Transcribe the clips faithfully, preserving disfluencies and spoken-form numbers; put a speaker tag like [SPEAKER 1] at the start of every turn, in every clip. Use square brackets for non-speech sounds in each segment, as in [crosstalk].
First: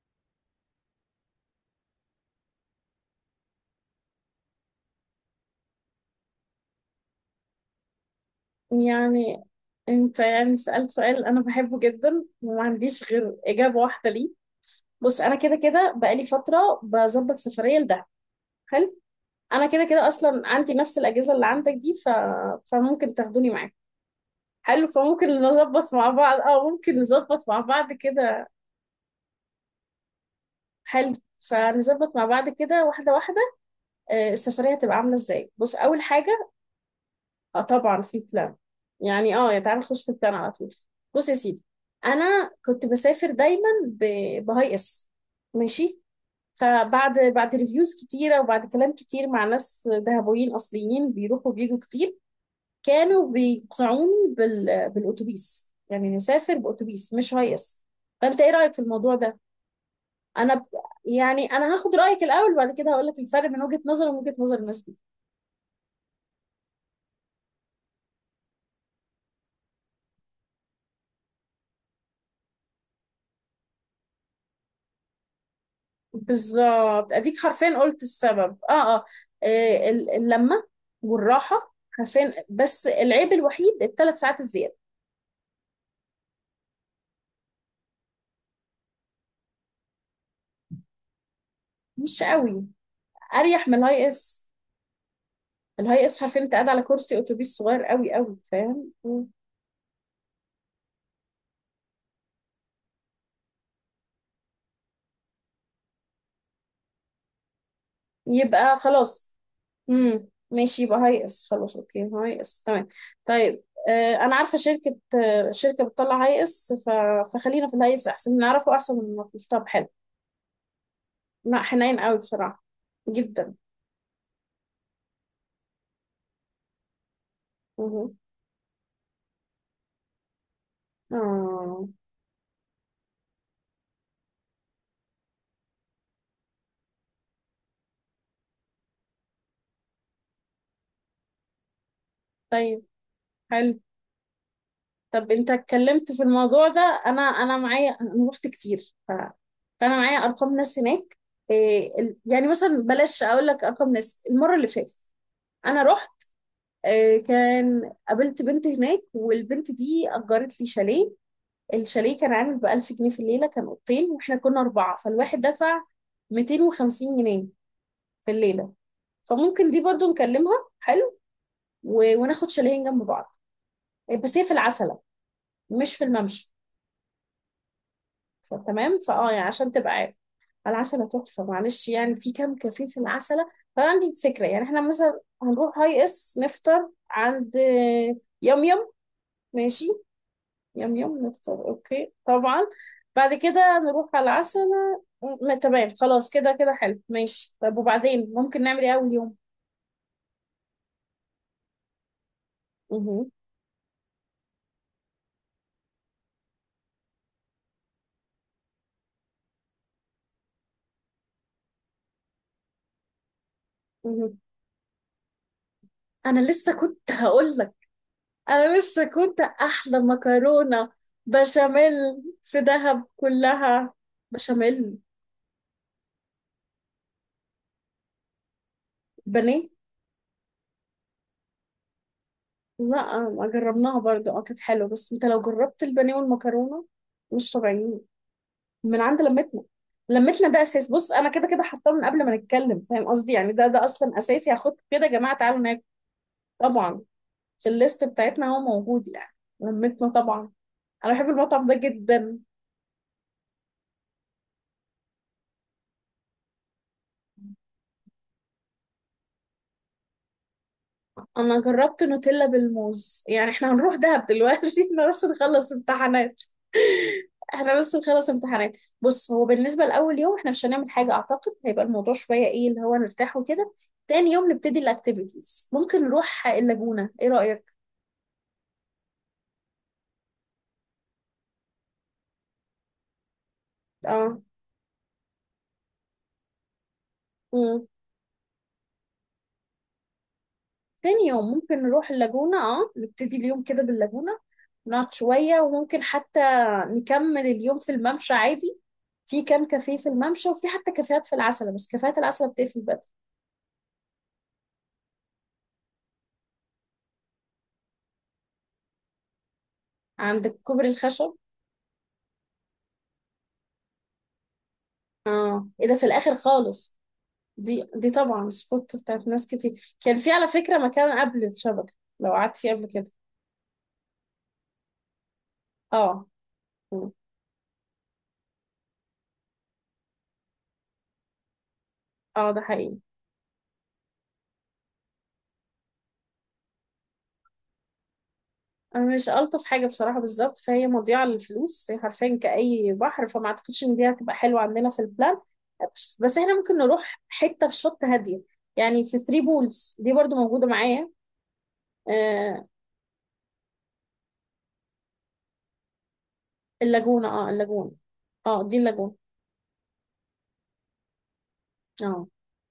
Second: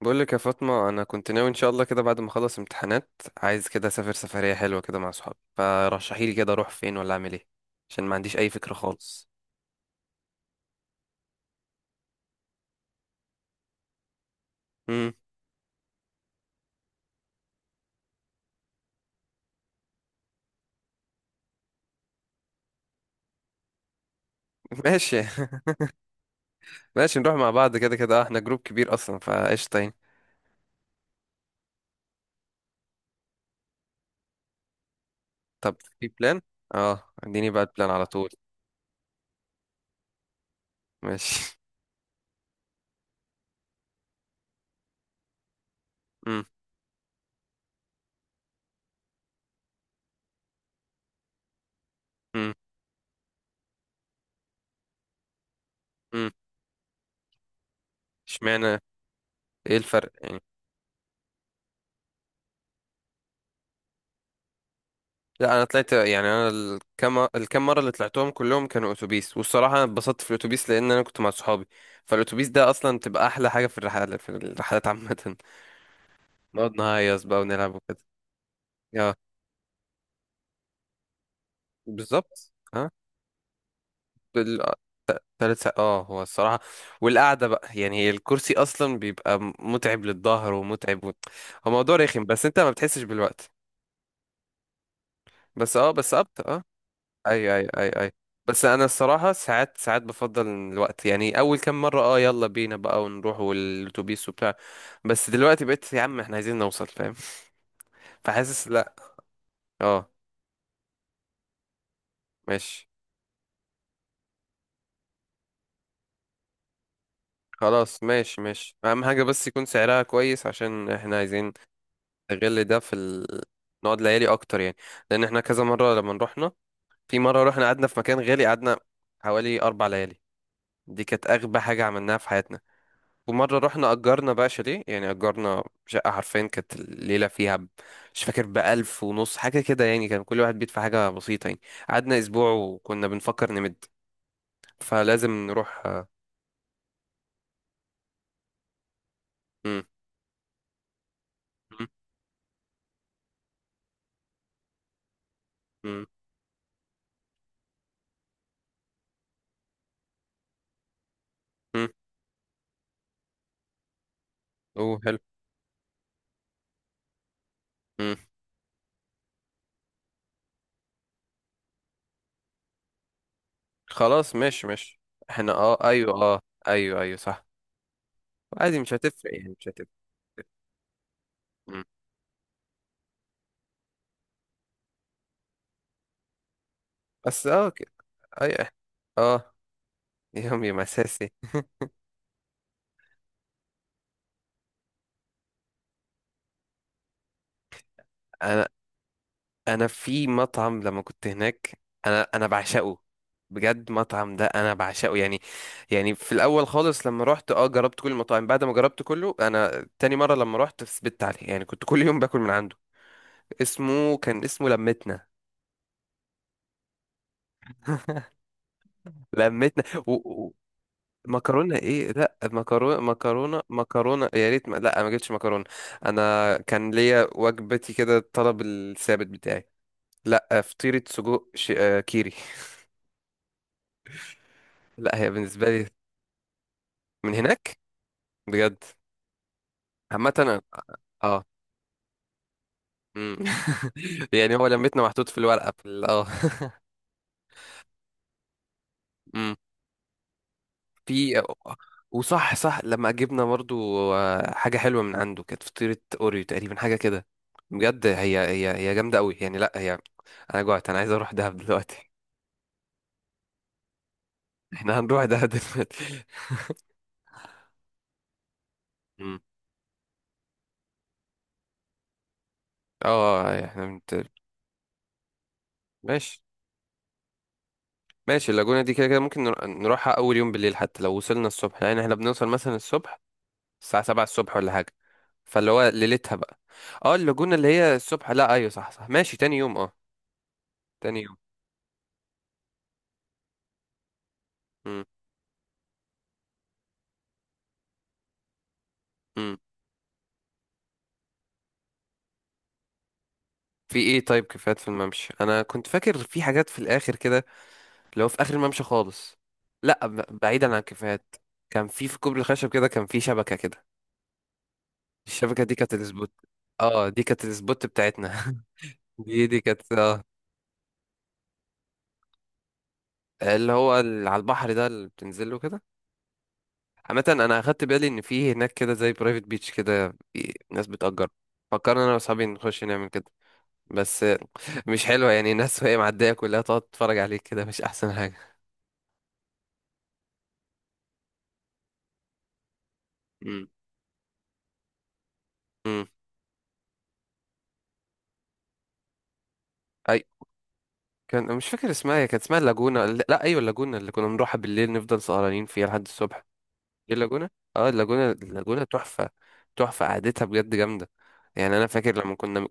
[SPEAKER 1] بقول لك يا فاطمة، أنا كنت ناوي إن شاء الله كده بعد ما أخلص امتحانات، عايز كده أسافر سفرية حلوة كده مع صحابي. فرشحي لي كده أروح فين ولا أعمل إيه، عشان ما عنديش أي فكرة خالص.
[SPEAKER 2] يعني انت يعني سألت سؤال انا بحبه جدا وما عنديش غير اجابة واحدة ليه.
[SPEAKER 1] امم
[SPEAKER 2] بص، انا كده كده بقالي فترة بظبط سفرية لدهب. حلو، انا كده كده اصلا عندي نفس الاجهزة اللي عندك دي ف... فممكن تاخدوني معاك.
[SPEAKER 1] [laughs]
[SPEAKER 2] حلو،
[SPEAKER 1] ماشي
[SPEAKER 2] فممكن نظبط مع بعض، اه ممكن
[SPEAKER 1] ماشي، نروح
[SPEAKER 2] نظبط
[SPEAKER 1] مع
[SPEAKER 2] مع
[SPEAKER 1] بعض
[SPEAKER 2] بعض
[SPEAKER 1] كده كده. آه، إحنا
[SPEAKER 2] كده.
[SPEAKER 1] جروب كبير أصلا، فقشطة يعني.
[SPEAKER 2] حلو، فنظبط مع بعض كده واحدة واحدة. آه، السفرية هتبقى عاملة ازاي؟ بص،
[SPEAKER 1] طب
[SPEAKER 2] اول
[SPEAKER 1] في بلان؟
[SPEAKER 2] حاجة
[SPEAKER 1] أه اديني
[SPEAKER 2] اه
[SPEAKER 1] بقى البلان
[SPEAKER 2] طبعا
[SPEAKER 1] على
[SPEAKER 2] في
[SPEAKER 1] طول.
[SPEAKER 2] بلان، يعني اه يا تعالى نخش في البلان على طول. بص يا
[SPEAKER 1] ماشي.
[SPEAKER 2] سيدي، انا كنت بسافر دايما ب... بهاي اس. ماشي،
[SPEAKER 1] امم
[SPEAKER 2] فبعد بعد ريفيوز كتيره وبعد كلام كتير مع ناس دهبويين اصليين بيروحوا وبيجوا كتير،
[SPEAKER 1] امم
[SPEAKER 2] كانوا بيقنعوني بال... بالاتوبيس، يعني
[SPEAKER 1] امم
[SPEAKER 2] نسافر باتوبيس مش هاي اس. فانت ايه رايك
[SPEAKER 1] اشمعنى؟
[SPEAKER 2] في الموضوع ده؟
[SPEAKER 1] إيه الفرق يعني؟
[SPEAKER 2] انا ب... يعني انا هاخد رايك الاول وبعد كده هقول لك الفرق بين وجهه نظري ومن وجهه نظر الناس دي.
[SPEAKER 1] لا انا طلعت، يعني انا الكام الكام مره اللي طلعتهم كلهم كانوا اتوبيس، والصراحه انا اتبسطت في الاتوبيس لان انا كنت مع صحابي. فالاتوبيس ده اصلا بتبقى احلى حاجه في الرحلات، في الرحلات عامه. [laughs] نقعد
[SPEAKER 2] بالظبط،
[SPEAKER 1] نهيص
[SPEAKER 2] اديك
[SPEAKER 1] بقى ونلعب
[SPEAKER 2] حرفيا
[SPEAKER 1] وكده.
[SPEAKER 2] قلت السبب. اه اه
[SPEAKER 1] اه
[SPEAKER 2] آه، ال- اللمه والراحه حرفيا،
[SPEAKER 1] بالظبط.
[SPEAKER 2] بس
[SPEAKER 1] اه
[SPEAKER 2] العيب الوحيد الثلاث ساعات
[SPEAKER 1] بال...
[SPEAKER 2] الزياده.
[SPEAKER 1] تلات ساعات، اه هو الصراحه. والقعده بقى، يعني هي الكرسي اصلا بيبقى متعب للظهر ومتعب و... هو موضوع
[SPEAKER 2] مش
[SPEAKER 1] رخم، بس انت
[SPEAKER 2] قوي،
[SPEAKER 1] ما بتحسش بالوقت.
[SPEAKER 2] اريح من الهاي اس.
[SPEAKER 1] بس اه
[SPEAKER 2] الهاي
[SPEAKER 1] بس
[SPEAKER 2] اس حرفيا انت
[SPEAKER 1] اه
[SPEAKER 2] قاعد على كرسي
[SPEAKER 1] ايوه
[SPEAKER 2] اتوبيس
[SPEAKER 1] ايوه
[SPEAKER 2] صغير
[SPEAKER 1] ايوه ايوه.
[SPEAKER 2] قوي قوي،
[SPEAKER 1] بس انا
[SPEAKER 2] فاهم؟ مم.
[SPEAKER 1] الصراحه، ساعات ساعات بفضل الوقت، يعني اول كام مره اه يلا بينا بقى ونروح والاتوبيس وبتاع. بس دلوقتي بقيت يا عم، احنا عايزين نوصل فاهم. فحاسس
[SPEAKER 2] يبقى
[SPEAKER 1] لا.
[SPEAKER 2] خلاص.
[SPEAKER 1] اه.
[SPEAKER 2] امم ماشي، يبقى هاي اس، خلاص، اوكي، هاي اس تمام.
[SPEAKER 1] ماشي
[SPEAKER 2] طيب، آه انا عارفه شركه، آه شركه بتطلع هاي اس ف... فخلينا في الهاي
[SPEAKER 1] خلاص.
[SPEAKER 2] اس، احسن
[SPEAKER 1] ماشي
[SPEAKER 2] نعرفه
[SPEAKER 1] ماشي،
[SPEAKER 2] احسن
[SPEAKER 1] اهم
[SPEAKER 2] من
[SPEAKER 1] حاجه
[SPEAKER 2] ما
[SPEAKER 1] بس
[SPEAKER 2] فيهوش.
[SPEAKER 1] يكون
[SPEAKER 2] طب حلو،
[SPEAKER 1] سعرها كويس عشان احنا عايزين
[SPEAKER 2] لا حنين قوي بصراحه،
[SPEAKER 1] نغل ده في ال...
[SPEAKER 2] جدا.
[SPEAKER 1] نقعد ليالي اكتر يعني. لان احنا كذا مره لما رحنا، في مره رحنا قعدنا في مكان غالي، قعدنا حوالي اربع ليالي. دي كانت اغبى حاجه
[SPEAKER 2] اه
[SPEAKER 1] عملناها في حياتنا. ومرة رحنا أجرنا بقى شاليه، يعني أجرنا شقة حرفيا، كانت الليلة فيها ب- مش فاكر، بألف ونص حاجة كده، يعني كان كل واحد بيدفع حاجة بسيطة يعني. قعدنا أسبوع
[SPEAKER 2] طيب،
[SPEAKER 1] وكنا بنفكر
[SPEAKER 2] حلو.
[SPEAKER 1] نمد. فلازم
[SPEAKER 2] طب انت
[SPEAKER 1] نروح آه،
[SPEAKER 2] اتكلمت في الموضوع ده، انا انا معايا، انا رحت كتير ف...
[SPEAKER 1] مم،
[SPEAKER 2] فانا معايا ارقام ناس هناك.
[SPEAKER 1] مم،
[SPEAKER 2] إيه ال... يعني مثلا بلاش، اقول لك ارقام ناس المره اللي فاتت انا
[SPEAKER 1] مم،
[SPEAKER 2] رحت. إيه كان قابلت بنت هناك، والبنت دي اجرت لي شاليه.
[SPEAKER 1] مم.
[SPEAKER 2] الشاليه كان عامل ب ألف جنيه في الليله، كان اوضتين، واحنا كنا اربعه،
[SPEAKER 1] أوه حلو.
[SPEAKER 2] فالواحد دفع مئتين وخمسين جنيه
[SPEAKER 1] مم.
[SPEAKER 2] في الليله. فممكن دي برضو نكلمها. حلو، و... وناخد شاليهين جنب بعض. إيه،
[SPEAKER 1] خلاص
[SPEAKER 2] بس هي في
[SPEAKER 1] ماشي
[SPEAKER 2] العسل،
[SPEAKER 1] ماشي. احنا اه
[SPEAKER 2] مش في
[SPEAKER 1] أيوه اه.
[SPEAKER 2] الممشى.
[SPEAKER 1] أيوه أيوه صح. عادي مش
[SPEAKER 2] فتمام، فاه
[SPEAKER 1] هتفرق
[SPEAKER 2] يعني
[SPEAKER 1] يعني، مش
[SPEAKER 2] عشان
[SPEAKER 1] هتفرق.
[SPEAKER 2] تبقى عارف. العسلة تحفة،
[SPEAKER 1] مم.
[SPEAKER 2] معلش يعني، في كام كافيه في العسلة، فأنا عندي فكرة، يعني احنا مثلا هنروح هاي اس نفطر
[SPEAKER 1] بس
[SPEAKER 2] عند
[SPEAKER 1] اه كده
[SPEAKER 2] يم
[SPEAKER 1] أيوه
[SPEAKER 2] يم.
[SPEAKER 1] اه.
[SPEAKER 2] ماشي،
[SPEAKER 1] يومي
[SPEAKER 2] يم يم
[SPEAKER 1] مساسي.
[SPEAKER 2] نفطر، اوكي، طبعا، بعد كده نروح على العسلة. م- تمام، خلاص كده كده، حلو، ماشي. طب وبعدين ممكن
[SPEAKER 1] انا
[SPEAKER 2] نعمل ايه أول يوم؟
[SPEAKER 1] انا في مطعم لما كنت هناك، انا انا بعشقه.
[SPEAKER 2] مه.
[SPEAKER 1] بجد مطعم ده انا بعشقه يعني. يعني في الاول خالص لما رحت اه جربت كل المطاعم، بعد ما جربت كله انا تاني مره لما رحت ثبت عليه، يعني كنت كل يوم باكل من عنده. اسمه
[SPEAKER 2] مه.
[SPEAKER 1] كان اسمه لمتنا.
[SPEAKER 2] أنا لسه كنت هقول لك، انا لسه كنت
[SPEAKER 1] لمتنا
[SPEAKER 2] احلى
[SPEAKER 1] و... و...
[SPEAKER 2] مكرونه
[SPEAKER 1] مكرونه
[SPEAKER 2] بشاميل
[SPEAKER 1] ايه؟ لا،
[SPEAKER 2] في
[SPEAKER 1] مكرونه
[SPEAKER 2] دهب
[SPEAKER 1] مكرونه
[SPEAKER 2] كلها،
[SPEAKER 1] مكرونه يا ريت، ما...
[SPEAKER 2] بشاميل،
[SPEAKER 1] لا ما جبتش مكرونه. انا كان ليا وجبتي كده، الطلب الثابت بتاعي.
[SPEAKER 2] بانيه.
[SPEAKER 1] لا فطيره سجق ش... آه، كيري.
[SPEAKER 2] لا ما جربناها برضو، اه كانت حلوه، بس
[SPEAKER 1] لا
[SPEAKER 2] انت
[SPEAKER 1] هي
[SPEAKER 2] لو
[SPEAKER 1] بالنسبه
[SPEAKER 2] جربت
[SPEAKER 1] لي
[SPEAKER 2] البانيه والمكرونه
[SPEAKER 1] من
[SPEAKER 2] مش
[SPEAKER 1] هناك
[SPEAKER 2] طبيعيين،
[SPEAKER 1] بجد.
[SPEAKER 2] من عند لمتنا.
[SPEAKER 1] عامة
[SPEAKER 2] لمتنا ده
[SPEAKER 1] أنا-
[SPEAKER 2] اساس، بص انا
[SPEAKER 1] اه.
[SPEAKER 2] كده كده حاطاه من قبل ما نتكلم، فاهم قصدي؟
[SPEAKER 1] مم.
[SPEAKER 2] يعني ده ده اصلا
[SPEAKER 1] [laughs]
[SPEAKER 2] اساسي،
[SPEAKER 1] يعني هو
[SPEAKER 2] هاخد
[SPEAKER 1] لمتنا
[SPEAKER 2] كده يا
[SPEAKER 1] محطوط
[SPEAKER 2] جماعه
[SPEAKER 1] في
[SPEAKER 2] تعالوا
[SPEAKER 1] الورقة
[SPEAKER 2] ناكل.
[SPEAKER 1] في ال- اه
[SPEAKER 2] طبعا في الليست بتاعتنا هو موجود يعني،
[SPEAKER 1] مم.
[SPEAKER 2] لمتنا طبعا. انا بحب
[SPEAKER 1] في.
[SPEAKER 2] المطعم ده جدا.
[SPEAKER 1] وصح صح لما جبنا برضو آه، حاجة حلوة من عنده، كانت فطيرة اوريو تقريبا حاجة كده. بجد هي هي هي جامدة قوي يعني، لا هي. انا جوعت، انا عايز اروح دهب
[SPEAKER 2] انا جربت
[SPEAKER 1] دلوقتي.
[SPEAKER 2] نوتيلا بالموز، يعني احنا هنروح دهب دلوقتي؟
[SPEAKER 1] [laughs]
[SPEAKER 2] [laughs]
[SPEAKER 1] احنا
[SPEAKER 2] احنا
[SPEAKER 1] هنروح
[SPEAKER 2] بس
[SPEAKER 1] دهب
[SPEAKER 2] نخلص
[SPEAKER 1] دلوقتي.
[SPEAKER 2] امتحانات، احنا بس نخلص امتحانات. بص،
[SPEAKER 1] مم.
[SPEAKER 2] هو بالنسبة لأول يوم احنا مش هنعمل حاجة، اعتقد هيبقى الموضوع شوية ايه اللي هو
[SPEAKER 1] اه.
[SPEAKER 2] نرتاح
[SPEAKER 1] آه، آه،
[SPEAKER 2] وكده.
[SPEAKER 1] احنا بنت...
[SPEAKER 2] تاني يوم نبتدي الاكتيفيتيز، ممكن
[SPEAKER 1] ماشي.
[SPEAKER 2] نروح اللاجونة، ايه رأيك؟
[SPEAKER 1] ماشي، اللاجونة دي كده كده ممكن نر- نروحها اول يوم بالليل، حتى لو وصلنا الصبح، لان احنا بنوصل مثلا الصبح الساعة سبعة
[SPEAKER 2] اه
[SPEAKER 1] الصبح ولا حاجة. فاللي هو ليلتها بقى. اه اللاجونة اللي
[SPEAKER 2] مم.
[SPEAKER 1] هي الصبح لا ايوه صح صح، ماشي تاني يوم اه. تاني
[SPEAKER 2] تاني
[SPEAKER 1] يوم.
[SPEAKER 2] يوم ممكن نروح اللاجونة، اه نبتدي اليوم كده باللاجونة،
[SPEAKER 1] مم.
[SPEAKER 2] نقعد شوية وممكن حتى نكمل اليوم في الممشى عادي. في
[SPEAKER 1] مم.
[SPEAKER 2] كام كافيه في الممشى، وفي حتى كافيهات في العسل، بس كافيهات العسل بتقفل.
[SPEAKER 1] في ايه؟ طيب كافيهات في الممشى، انا كنت فاكر في حاجات في الاخر كده، اللي هو في اخر الممشى خالص. لا ب-
[SPEAKER 2] عندك
[SPEAKER 1] بعيدا عن
[SPEAKER 2] كوبري الخشب،
[SPEAKER 1] الكافيهات، كان في في كوبري الخشب كده، كان في شبكة كده. الشبكة
[SPEAKER 2] اه
[SPEAKER 1] دي
[SPEAKER 2] ايه
[SPEAKER 1] كانت
[SPEAKER 2] ده في
[SPEAKER 1] السبوت.
[SPEAKER 2] الاخر خالص.
[SPEAKER 1] اه دي كانت السبوت
[SPEAKER 2] دي دي
[SPEAKER 1] بتاعتنا.
[SPEAKER 2] طبعا
[SPEAKER 1] [laughs]
[SPEAKER 2] سبوت بتاعت
[SPEAKER 1] دي
[SPEAKER 2] ناس
[SPEAKER 1] دي كانت
[SPEAKER 2] كتير، كان
[SPEAKER 1] اه
[SPEAKER 2] في على فكرة مكان قبل الشبكة لو قعدت فيه قبل كده.
[SPEAKER 1] اللي هو اللي على البحر ده اللي بتنزله كده.
[SPEAKER 2] اه مم.
[SPEAKER 1] عامة انا اخدت بالي ان في هناك كده زي برايفت بيتش كده، في ناس بتأجر. فكرنا انا واصحابي
[SPEAKER 2] اه ده
[SPEAKER 1] نخش
[SPEAKER 2] حقيقي،
[SPEAKER 1] نعمل كده، بس مش حلوة يعني، الناس وهي معدية كلها تقعد تتفرج عليك كده، مش احسن حاجة.
[SPEAKER 2] انا مش الطف حاجة بصراحة، بالظبط، فهي مضيعة للفلوس، هي حرفيا كأي بحر، فما
[SPEAKER 1] امم
[SPEAKER 2] اعتقدش ان دي هتبقى حلوة عندنا في البلان.
[SPEAKER 1] امم
[SPEAKER 2] بس احنا ممكن نروح حتة في شط هادية، يعني في ثري بولز دي
[SPEAKER 1] اي
[SPEAKER 2] برضو موجودة معايا.
[SPEAKER 1] كان، مش فاكر اسمها، هي كانت اسمها
[SPEAKER 2] آه
[SPEAKER 1] اللاجونة. لا ايوه اللاجونة، اللي كنا بنروحها بالليل نفضل سهرانين فيها لحد الصبح. ايه
[SPEAKER 2] اللاجونة
[SPEAKER 1] اللاجونة.
[SPEAKER 2] اه
[SPEAKER 1] اه
[SPEAKER 2] اللاجونة
[SPEAKER 1] اللاجونة،
[SPEAKER 2] اه دي
[SPEAKER 1] اللاجونة
[SPEAKER 2] اللاجونة،
[SPEAKER 1] تحفة. تحفة، قعدتها بجد جامدة. يعني انا فاكر
[SPEAKER 2] اه
[SPEAKER 1] لما كنا،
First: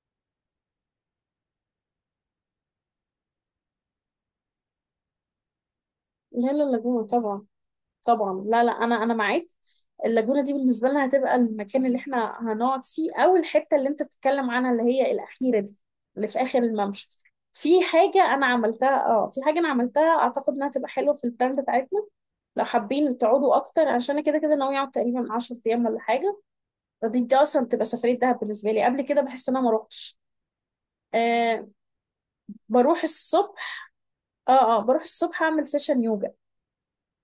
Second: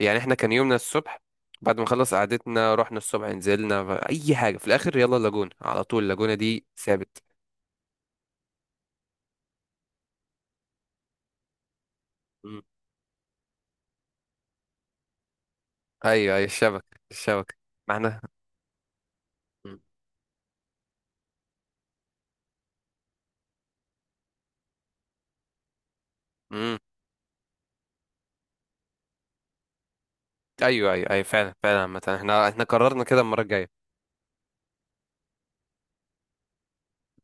[SPEAKER 1] يعني احنا كان يومنا الصبح، بعد ما خلص قعدتنا رحنا الصبح، نزلنا ف- اي حاجة في الاخر يلا اللاجونة على طول. اللاجونة
[SPEAKER 2] لا لا،
[SPEAKER 1] دي
[SPEAKER 2] اللاجونة
[SPEAKER 1] ثابت.
[SPEAKER 2] طبعا، طبعا، لا لا، انا انا معاك. اللاجونه دي بالنسبه لنا هتبقى المكان اللي احنا
[SPEAKER 1] مم.
[SPEAKER 2] هنقعد فيه، او الحته اللي انت بتتكلم عنها اللي هي الاخيره دي، اللي
[SPEAKER 1] ايوه
[SPEAKER 2] في
[SPEAKER 1] ايوه
[SPEAKER 2] اخر
[SPEAKER 1] الشبكة
[SPEAKER 2] الممشى.
[SPEAKER 1] الشبكة.
[SPEAKER 2] في
[SPEAKER 1] ما احنا.
[SPEAKER 2] حاجه انا عملتها، اه في حاجه انا
[SPEAKER 1] مم.
[SPEAKER 2] عملتها اعتقد انها تبقى حلوه في البلان بتاعتنا. لو حابين تقعدوا اكتر، عشان أنا كده كده ناوي اقعد تقريبا عشر أيام ايام ولا حاجه،
[SPEAKER 1] مم.
[SPEAKER 2] فدي دي اصلا بتبقى سفريه دهب بالنسبه لي، قبل كده بحس ان انا ما روحتش.
[SPEAKER 1] ايوه ايوه ايوه فعلا
[SPEAKER 2] آه
[SPEAKER 1] فعلا. عامة احنا احنا قررنا
[SPEAKER 2] بروح
[SPEAKER 1] كده المرة الجاية.
[SPEAKER 2] الصبح، اه اه بروح الصبح اعمل سيشن يوجا.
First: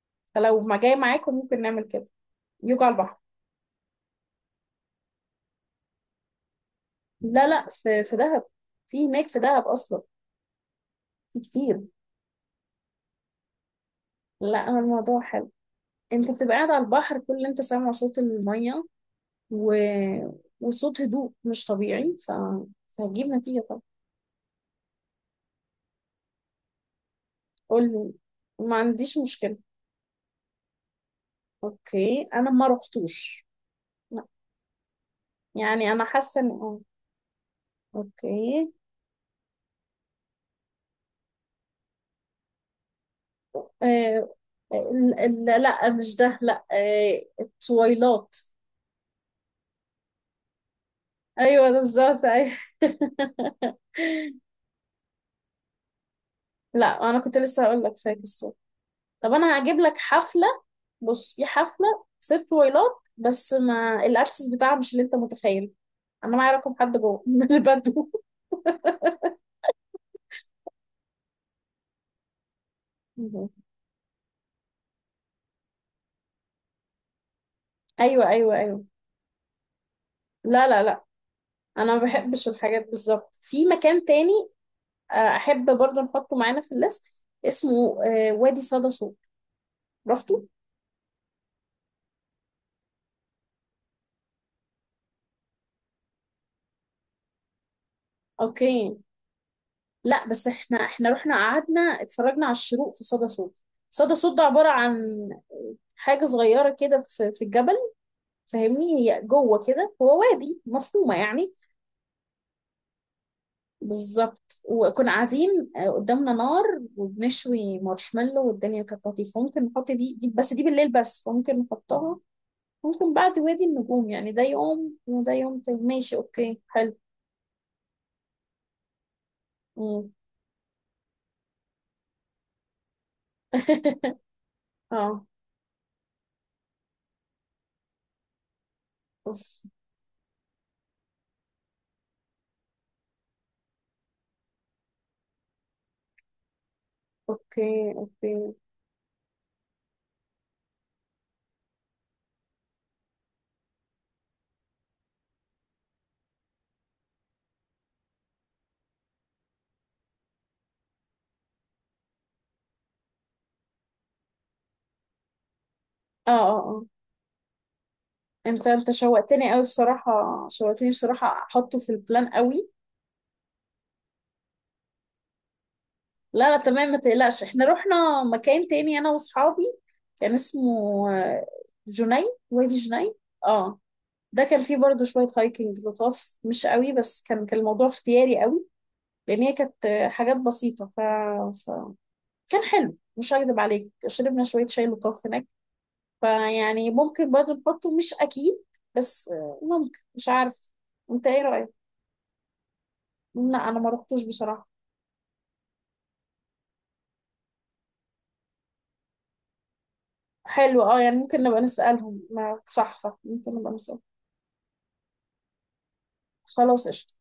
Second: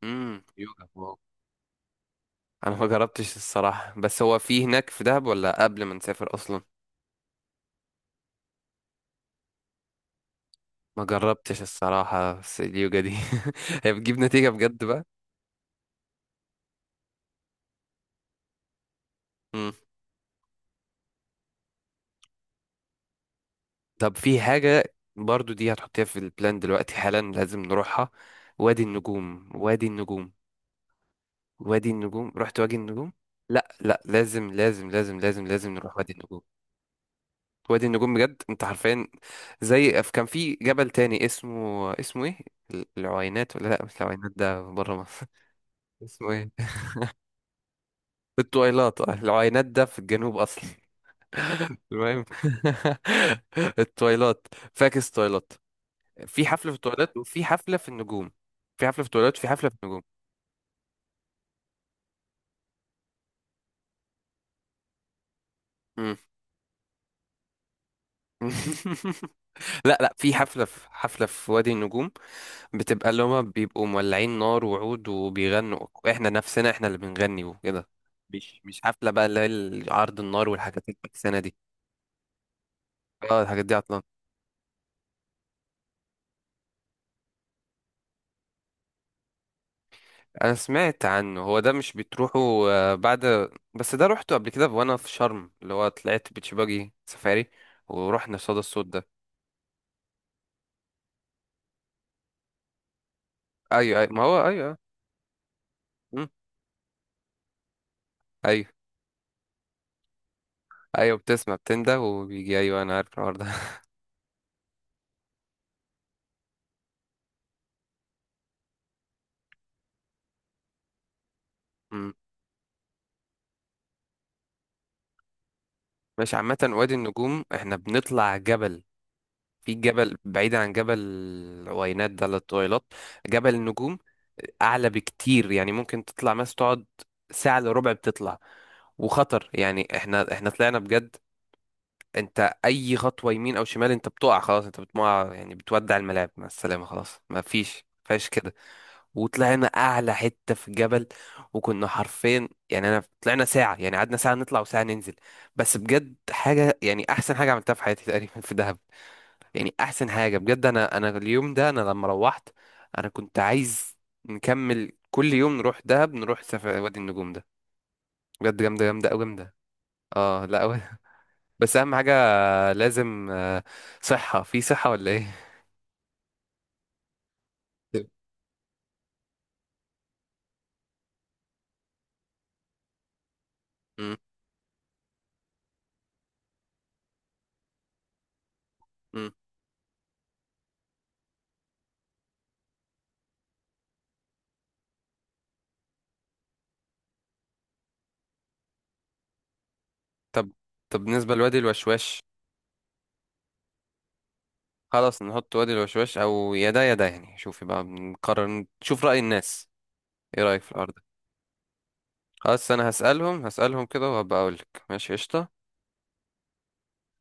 [SPEAKER 1] امم،
[SPEAKER 2] فلو ما
[SPEAKER 1] يوجا،
[SPEAKER 2] جاي
[SPEAKER 1] واو.
[SPEAKER 2] معاكم ممكن نعمل كده،
[SPEAKER 1] انا
[SPEAKER 2] يوجا
[SPEAKER 1] ما
[SPEAKER 2] على البحر.
[SPEAKER 1] جربتش الصراحة، بس هو في هناك في دهب ولا قبل ما نسافر اصلا؟
[SPEAKER 2] لا لا، في في دهب، في هناك في دهب اصلا،
[SPEAKER 1] ما
[SPEAKER 2] في
[SPEAKER 1] جربتش
[SPEAKER 2] كتير.
[SPEAKER 1] الصراحة، بس اليوجا دي [laughs] هي بتجيب نتيجة
[SPEAKER 2] لا هو
[SPEAKER 1] بجد بقى.
[SPEAKER 2] الموضوع حلو، انت بتبقى قاعد على البحر، كل اللي انت سامعه صوت الميه
[SPEAKER 1] مم.
[SPEAKER 2] و... وصوت هدوء مش طبيعي ف... فهتجيب نتيجه طبعا.
[SPEAKER 1] طب في حاجة برضو دي هتحطيها في البلان دلوقتي حالا لازم
[SPEAKER 2] قول
[SPEAKER 1] نروحها.
[SPEAKER 2] لي، ما
[SPEAKER 1] وادي
[SPEAKER 2] عنديش
[SPEAKER 1] النجوم،
[SPEAKER 2] مشكله.
[SPEAKER 1] وادي النجوم. وادي
[SPEAKER 2] اوكي،
[SPEAKER 1] النجوم،
[SPEAKER 2] انا
[SPEAKER 1] رحت
[SPEAKER 2] ما
[SPEAKER 1] وادي النجوم.
[SPEAKER 2] رحتوش،
[SPEAKER 1] لا لا
[SPEAKER 2] لا،
[SPEAKER 1] لازم لازم لازم لازم لازم
[SPEAKER 2] يعني
[SPEAKER 1] نروح
[SPEAKER 2] انا
[SPEAKER 1] وادي النجوم.
[SPEAKER 2] حاسه ان اه
[SPEAKER 1] وادي النجوم بجد، انت
[SPEAKER 2] اوكي.
[SPEAKER 1] حرفيا. زي ف- كان في جبل تاني اسمه، اسمه ايه؟ العوينات؟ ولا لا مش العوينات،
[SPEAKER 2] آه...
[SPEAKER 1] ده بره
[SPEAKER 2] ال-
[SPEAKER 1] مصر.
[SPEAKER 2] ال- لا
[SPEAKER 1] [laughs]
[SPEAKER 2] مش
[SPEAKER 1] اسمه
[SPEAKER 2] ده،
[SPEAKER 1] ايه؟
[SPEAKER 2] لا، آه... التويلات،
[SPEAKER 1] الطويلات. آه، العوينات ده في الجنوب اصلا.
[SPEAKER 2] ايوه ده
[SPEAKER 1] المهم،
[SPEAKER 2] بالظبط، ايوه.
[SPEAKER 1] [laughs] التويلات. فاكس تويلات. في حفلة
[SPEAKER 2] [laughs]
[SPEAKER 1] في
[SPEAKER 2] لا
[SPEAKER 1] التويلات
[SPEAKER 2] انا كنت
[SPEAKER 1] وفي
[SPEAKER 2] لسه
[SPEAKER 1] حفلة
[SPEAKER 2] هقول
[SPEAKER 1] في
[SPEAKER 2] لك
[SPEAKER 1] النجوم.
[SPEAKER 2] فاكس.
[SPEAKER 1] في حفلة في
[SPEAKER 2] طب
[SPEAKER 1] التويلات وفي
[SPEAKER 2] انا
[SPEAKER 1] حفلة في
[SPEAKER 2] هجيب لك
[SPEAKER 1] النجوم.
[SPEAKER 2] حفله، بص في حفله في طويلات، بس ما الاكسس بتاعها مش اللي انت متخيل،
[SPEAKER 1] مم.
[SPEAKER 2] انا معايا رقم حد جوه [laughs] من البدو.
[SPEAKER 1] [laughs] لا لا في حفلة، في حفلة في وادي النجوم، بتبقى اللي هما بيبقوا مولعين نار وعود وبيغنوا، احنا نفسنا احنا اللي بنغني وكده.
[SPEAKER 2] ايوه ايوه
[SPEAKER 1] مش مش
[SPEAKER 2] ايوه،
[SPEAKER 1] حفلة بقى اللي هي عرض النار
[SPEAKER 2] لا
[SPEAKER 1] والحاجات
[SPEAKER 2] لا لا،
[SPEAKER 1] الفكسانة دي.
[SPEAKER 2] انا ما بحبش الحاجات بالظبط
[SPEAKER 1] اه الحاجات
[SPEAKER 2] في
[SPEAKER 1] دي.
[SPEAKER 2] مكان تاني. آه، احب برضه نحطه معانا في الليست، اسمه آه، وادي صدى صوت، رحتوا؟
[SPEAKER 1] انا سمعت عنه، هو ده مش بتروحوا آه، بعد؟ بس ده روحته قبل كده وانا في شرم، اللي هو طلعت بيتش باجي سفاري، ورحنا صدى الصوت
[SPEAKER 2] اوكي،
[SPEAKER 1] ده.
[SPEAKER 2] لا بس احنا، احنا رحنا قعدنا اتفرجنا على الشروق في صدى صوت.
[SPEAKER 1] ايوه ايوه
[SPEAKER 2] صدى
[SPEAKER 1] ما
[SPEAKER 2] صوت ده
[SPEAKER 1] هو
[SPEAKER 2] عباره
[SPEAKER 1] ايوه.
[SPEAKER 2] عن حاجه
[SPEAKER 1] امم.
[SPEAKER 2] صغيره كده في في الجبل،
[SPEAKER 1] ايوه
[SPEAKER 2] فاهمني، هي جوه كده، هو وادي مفهومة
[SPEAKER 1] ايوه
[SPEAKER 2] يعني.
[SPEAKER 1] بتسمع بتنده وبيجي، ايوه انا عارف الحوار ده.
[SPEAKER 2] بالظبط، وكنا قاعدين، آه، قدامنا نار وبنشوي مارشميلو، والدنيا كانت لطيفة. ممكن نحط دي, دي، بس دي بالليل، بس ممكن
[SPEAKER 1] [laughs] أمم.
[SPEAKER 2] نحطها، ممكن بعد وادي النجوم، يعني ده يوم وده يوم تاني، ماشي،
[SPEAKER 1] مش عامة
[SPEAKER 2] اوكي،
[SPEAKER 1] وادي
[SPEAKER 2] حلو.
[SPEAKER 1] النجوم احنا بنطلع جبل، في
[SPEAKER 2] مم.
[SPEAKER 1] جبل بعيد عن جبل العوينات ده للطويلات. جبل النجوم.
[SPEAKER 2] [laughs]
[SPEAKER 1] آه، اعلى
[SPEAKER 2] اه
[SPEAKER 1] بكتير، يعني ممكن تطلع مثلا تقعد ساعة الا ربع بتطلع. وخطر
[SPEAKER 2] بص،
[SPEAKER 1] يعني، احنا احنا طلعنا بجد. انت اي خطوه يمين او شمال انت بتقع، خلاص انت بتقع، يعني بتودع الملاعب مع السلامه، خلاص ما فيش
[SPEAKER 2] اوكي
[SPEAKER 1] فيش كده.
[SPEAKER 2] اوكي.
[SPEAKER 1] وطلعنا اعلى حته في الجبل، وكنا حرفيا يعني انا طلعنا ساعه، يعني قعدنا ساعه نطلع وساعه ننزل. بس بجد حاجه، يعني احسن حاجه عملتها في حياتي تقريبا في دهب. يعني احسن حاجه بجد، انا انا اليوم ده، انا لما روحت انا كنت عايز نكمل كل يوم نروح دهب،
[SPEAKER 2] اه
[SPEAKER 1] نروح
[SPEAKER 2] اه
[SPEAKER 1] سفر
[SPEAKER 2] اه
[SPEAKER 1] وادي النجوم ده. بجد
[SPEAKER 2] انت
[SPEAKER 1] جامده
[SPEAKER 2] انت
[SPEAKER 1] جامده قوي
[SPEAKER 2] شوقتني
[SPEAKER 1] جامده.
[SPEAKER 2] قوي
[SPEAKER 1] اه
[SPEAKER 2] بصراحة،
[SPEAKER 1] لا
[SPEAKER 2] شوقتني
[SPEAKER 1] [laughs]
[SPEAKER 2] بصراحة،
[SPEAKER 1] بس
[SPEAKER 2] احطه في
[SPEAKER 1] اهم حاجه،
[SPEAKER 2] البلان قوي.
[SPEAKER 1] لازم آه، صحة في صحة ولا ايه؟
[SPEAKER 2] لا لا تمام، ما تقلقش، احنا رحنا مكان تاني انا واصحابي، كان اسمه آه، جني، وادي جني، اه.
[SPEAKER 1] مم.
[SPEAKER 2] ده كان فيه برضو شوية هايكنج لطاف، مش قوي بس، كان كان الموضوع اختياري قوي،
[SPEAKER 1] مم.
[SPEAKER 2] لان هي كانت آه، حاجات بسيطة ف... ف... كان حلو، مش هكدب عليك، شربنا شوية شاي لطاف هناك. فيعني ممكن برضو نحطه، مش اكيد، بس آه، ممكن، مش
[SPEAKER 1] طب
[SPEAKER 2] عارف.
[SPEAKER 1] طب
[SPEAKER 2] انت
[SPEAKER 1] بالنسبة
[SPEAKER 2] ايه
[SPEAKER 1] لوادي
[SPEAKER 2] رأيك؟
[SPEAKER 1] الوشواش.
[SPEAKER 2] لا انا ما رحتوش بصراحة.
[SPEAKER 1] خلاص نحط وادي الوشواش او يا ده يا ده يعني، شوفي بقى نقرر نشوف رأي الناس. ايه رأيك في
[SPEAKER 2] حلو،
[SPEAKER 1] الأرض
[SPEAKER 2] اه
[SPEAKER 1] ده؟
[SPEAKER 2] يعني ممكن نبقى نسألهم، ما
[SPEAKER 1] خلاص انا
[SPEAKER 2] صح صح،
[SPEAKER 1] هسألهم،
[SPEAKER 2] ممكن نبقى
[SPEAKER 1] هسألهم
[SPEAKER 2] نسألهم.
[SPEAKER 1] كده وهبقى اقولك. ماشي قشطة.
[SPEAKER 2] خلاص، قشطة.